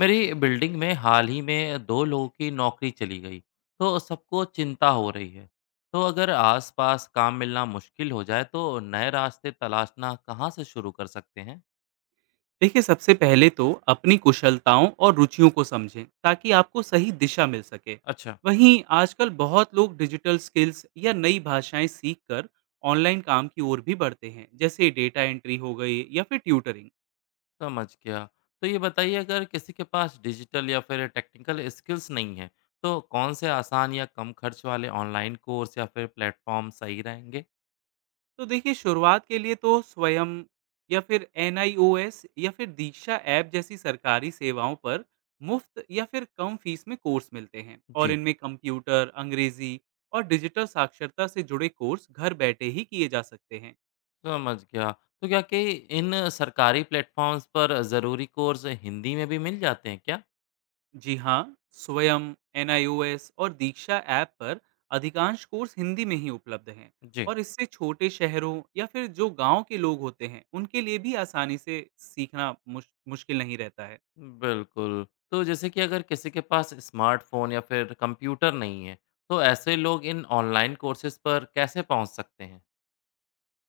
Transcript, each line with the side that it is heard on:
left: मेरी बिल्डिंग में हाल ही में दो लोगों की नौकरी चली गई। तो सबको चिंता हो रही है। तो अगर आसपास काम मिलना मुश्किल हो जाए तो नए रास्ते तलाशना कहाँ से शुरू कर सकते हैं?
right: देखिए सबसे पहले तो अपनी कुशलताओं और रुचियों को समझें ताकि आपको सही दिशा मिल सके।
left: अच्छा।
right: वहीं आजकल बहुत लोग डिजिटल स्किल्स या नई भाषाएं सीखकर ऑनलाइन काम की ओर भी बढ़ते हैं, जैसे डेटा एंट्री हो गई या फिर ट्यूटरिंग।
left: समझ गया। तो ये बताइए, अगर किसी के पास डिजिटल या फिर टेक्निकल स्किल्स नहीं है, तो कौन से आसान या कम खर्च वाले ऑनलाइन कोर्स या फिर प्लेटफॉर्म सही रहेंगे?
right: तो देखिए शुरुआत के लिए तो स्वयं या फिर एनआईओएस या फिर दीक्षा ऐप जैसी सरकारी सेवाओं पर मुफ्त या फिर कम फीस में कोर्स मिलते हैं, और
left: जी।
right: इनमें कंप्यूटर, अंग्रेजी और डिजिटल साक्षरता से जुड़े कोर्स घर बैठे ही किए जा सकते हैं।
left: समझ गया। तो क्या कि इन सरकारी प्लेटफॉर्म्स पर ज़रूरी कोर्स हिंदी में भी मिल जाते हैं क्या?
right: जी हाँ, स्वयं, एनआईओएस और दीक्षा ऐप पर अधिकांश कोर्स हिंदी में ही उपलब्ध हैं।
left: जी।
right: और इससे छोटे शहरों या फिर जो गांव के लोग होते हैं उनके लिए भी आसानी से सीखना मुश्किल नहीं रहता है।
left: बिल्कुल। तो जैसे कि अगर किसी के पास स्मार्टफ़ोन या फिर कंप्यूटर नहीं है, तो ऐसे लोग इन ऑनलाइन कोर्सेज़ पर कैसे पहुँच सकते हैं?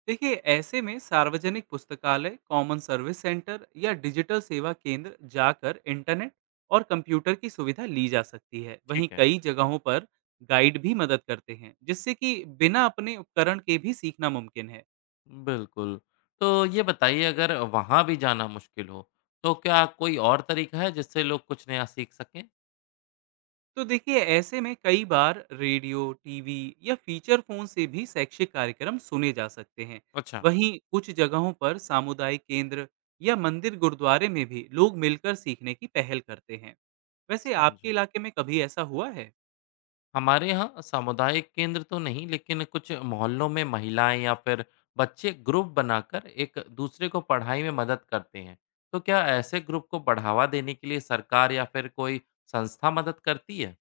right: देखिए ऐसे में सार्वजनिक पुस्तकालय, कॉमन सर्विस सेंटर या डिजिटल सेवा केंद्र जाकर इंटरनेट और कंप्यूटर की सुविधा ली जा सकती है। वहीं
left: ठीक है।
right: कई जगहों पर गाइड भी मदद करते हैं, जिससे कि बिना अपने उपकरण के भी सीखना मुमकिन है।
left: बिल्कुल। तो ये बताइए, अगर वहाँ भी जाना मुश्किल हो, तो क्या कोई और तरीका है जिससे लोग कुछ नया सीख सकें?
right: तो देखिए ऐसे में कई बार रेडियो, टीवी या फीचर फोन से भी शैक्षिक कार्यक्रम सुने जा सकते हैं।
left: अच्छा।
right: वहीं कुछ जगहों पर सामुदायिक केंद्र या मंदिर गुरुद्वारे में भी लोग मिलकर सीखने की पहल करते हैं। वैसे आपके
left: समझा।
right: इलाके में कभी ऐसा हुआ है?
left: हमारे यहाँ सामुदायिक केंद्र तो नहीं, लेकिन कुछ मोहल्लों में महिलाएं या फिर बच्चे ग्रुप बनाकर एक दूसरे को पढ़ाई में मदद करते हैं। तो क्या ऐसे ग्रुप को बढ़ावा देने के लिए सरकार या फिर कोई संस्था मदद करती है?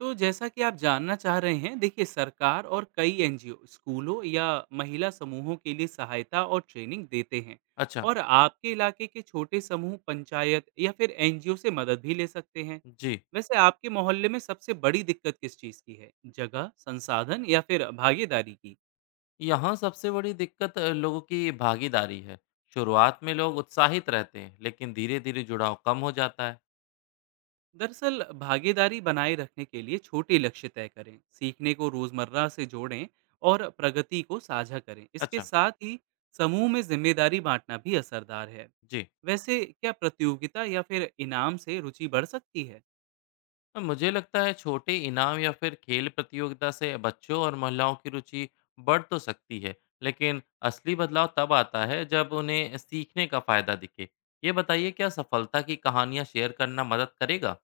right: तो जैसा कि आप जानना चाह रहे हैं, देखिए सरकार और कई एनजीओ स्कूलों या महिला समूहों के लिए सहायता और ट्रेनिंग देते हैं।
left: अच्छा।
right: और आपके इलाके के छोटे समूह पंचायत या फिर एनजीओ से मदद भी ले सकते हैं।
left: जी।
right: वैसे आपके मोहल्ले में सबसे बड़ी दिक्कत किस चीज़ की है? जगह, संसाधन या फिर भागीदारी की?
left: यहाँ सबसे बड़ी दिक्कत लोगों की भागीदारी है। शुरुआत में लोग उत्साहित रहते हैं, लेकिन धीरे धीरे जुड़ाव कम हो जाता है।
right: दरअसल भागीदारी बनाए रखने के लिए छोटे लक्ष्य तय करें, सीखने को रोजमर्रा से जोड़ें और प्रगति को साझा करें। इसके
left: अच्छा।
right: साथ ही समूह में जिम्मेदारी बांटना भी असरदार है।
left: जी।
right: वैसे क्या प्रतियोगिता या फिर इनाम से रुचि बढ़ सकती है?
left: तो मुझे लगता है छोटे इनाम या फिर खेल प्रतियोगिता से बच्चों और महिलाओं की रुचि बढ़ तो सकती है, लेकिन असली बदलाव तब आता है जब उन्हें सीखने का फायदा दिखे। ये बताइए, क्या सफलता की कहानियाँ शेयर करना मदद करेगा?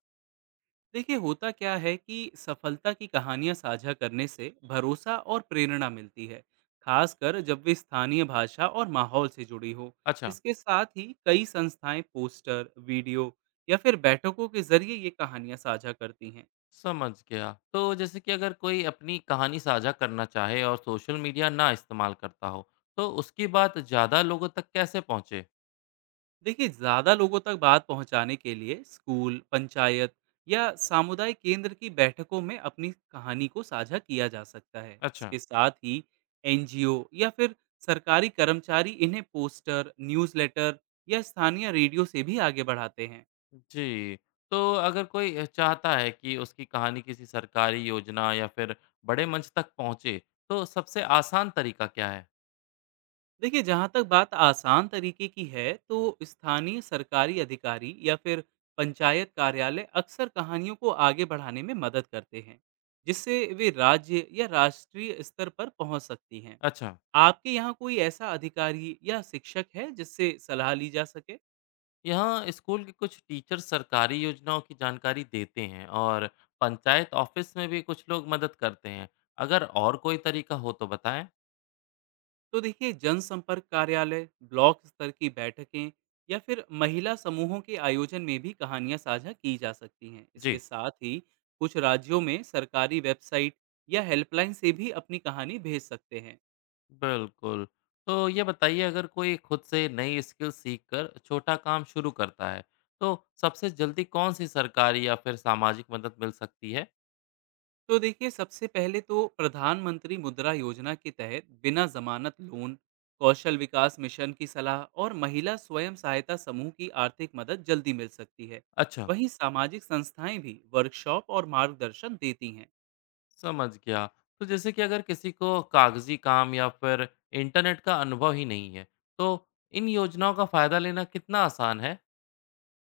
right: देखिए होता क्या है कि सफलता की कहानियां साझा करने से भरोसा और प्रेरणा मिलती है, खासकर जब वे स्थानीय भाषा और माहौल से जुड़ी हो।
left: अच्छा।
right: इसके साथ ही कई संस्थाएं पोस्टर, वीडियो या फिर बैठकों के जरिए ये कहानियां साझा करती हैं।
left: समझ गया। तो जैसे कि अगर कोई अपनी कहानी साझा करना चाहे और सोशल मीडिया ना इस्तेमाल करता हो, तो उसकी बात ज़्यादा लोगों तक कैसे पहुँचे?
right: देखिए ज़्यादा लोगों तक बात पहुंचाने के लिए स्कूल, पंचायत या सामुदायिक केंद्र की बैठकों में अपनी कहानी को साझा किया जा सकता है।
left: अच्छा।
right: इसके साथ ही एनजीओ या फिर सरकारी कर्मचारी इन्हें पोस्टर, न्यूज़लेटर या स्थानीय रेडियो से भी आगे बढ़ाते हैं।
left: जी। तो अगर कोई चाहता है कि उसकी कहानी किसी सरकारी योजना या फिर बड़े मंच तक पहुँचे, तो सबसे आसान तरीका क्या है?
right: देखिए जहाँ तक बात आसान तरीके की है तो स्थानीय सरकारी अधिकारी या फिर पंचायत कार्यालय अक्सर कहानियों को आगे बढ़ाने में मदद करते हैं, जिससे वे राज्य या राष्ट्रीय स्तर पर पहुँच सकती हैं।
left: अच्छा।
right: आपके यहाँ कोई ऐसा अधिकारी या शिक्षक है जिससे सलाह ली जा सके?
left: यहाँ स्कूल के कुछ टीचर सरकारी योजनाओं की जानकारी देते हैं और पंचायत ऑफिस में भी कुछ लोग मदद करते हैं। अगर और कोई तरीका हो तो बताएँ।
right: तो देखिए जनसंपर्क कार्यालय, ब्लॉक स्तर की बैठकें या फिर महिला समूहों के आयोजन में भी कहानियां साझा की जा सकती हैं। इसके
left: जी।
right: साथ ही कुछ राज्यों में सरकारी वेबसाइट या हेल्पलाइन से भी अपनी कहानी भेज सकते हैं।
left: बिल्कुल। तो ये बताइए, अगर कोई खुद से नई स्किल सीखकर छोटा काम शुरू करता है, तो सबसे जल्दी कौन-सी सरकारी या फिर सामाजिक मदद मिल सकती है?
right: तो देखिए सबसे पहले तो प्रधानमंत्री मुद्रा योजना के तहत बिना जमानत लोन, कौशल विकास मिशन की सलाह और महिला स्वयं सहायता समूह की आर्थिक मदद जल्दी मिल सकती है।
left: अच्छा।
right: वहीं सामाजिक संस्थाएं भी वर्कशॉप और मार्गदर्शन देती हैं।
left: समझ गया। तो जैसे कि अगर किसी को कागज़ी काम या फिर इंटरनेट का अनुभव ही नहीं है, तो इन योजनाओं का फ़ायदा लेना कितना आसान है?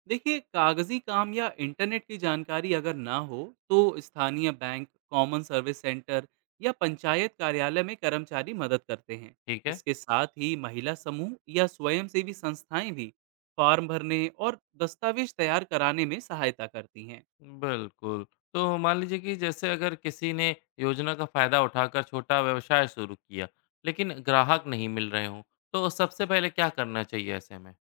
right: देखिए कागजी काम या इंटरनेट की जानकारी अगर ना हो तो स्थानीय बैंक, कॉमन सर्विस सेंटर या पंचायत कार्यालय में कर्मचारी मदद करते हैं।
left: ठीक है।
right: इसके साथ ही महिला समूह या स्वयंसेवी संस्थाएं भी फॉर्म भरने और दस्तावेज तैयार कराने में सहायता करती हैं।
left: बिल्कुल। तो मान लीजिए कि जैसे अगर किसी ने योजना का फ़ायदा उठाकर छोटा व्यवसाय शुरू किया, लेकिन ग्राहक नहीं मिल रहे हों, तो सबसे पहले क्या करना चाहिए ऐसे में?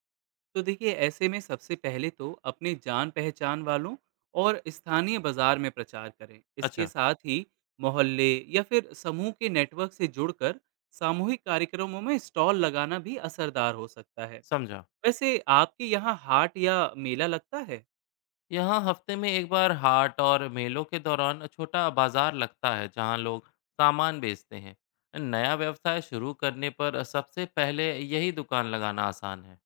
right: तो देखिए ऐसे में सबसे पहले तो अपने जान पहचान वालों और स्थानीय बाजार में प्रचार करें। इसके
left: अच्छा।
right: साथ ही मोहल्ले या फिर समूह के नेटवर्क से जुड़कर सामूहिक कार्यक्रमों में स्टॉल लगाना भी असरदार हो सकता है।
left: समझा।
right: वैसे आपके यहाँ हाट या मेला लगता है?
left: यहाँ हफ्ते में एक बार हाट और मेलों के दौरान छोटा बाजार लगता है जहाँ लोग सामान बेचते हैं। नया व्यवसाय शुरू करने पर सबसे पहले यही दुकान लगाना आसान है।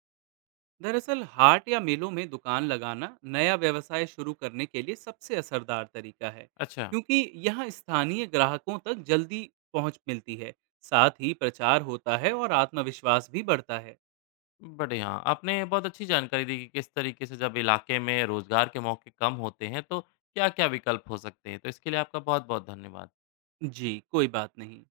right: दरअसल हाट या मेलों में दुकान लगाना नया व्यवसाय शुरू करने के लिए सबसे असरदार तरीका है,
left: अच्छा।
right: क्योंकि यहाँ स्थानीय ग्राहकों तक जल्दी पहुँच मिलती है। साथ ही प्रचार होता है और आत्मविश्वास भी बढ़ता है।
left: बड़े हाँ, आपने बहुत अच्छी जानकारी दी कि किस तरीके से जब इलाके में रोजगार के मौके कम होते हैं तो क्या क्या विकल्प हो सकते हैं। तो इसके लिए आपका बहुत बहुत धन्यवाद।
right: जी कोई बात नहीं।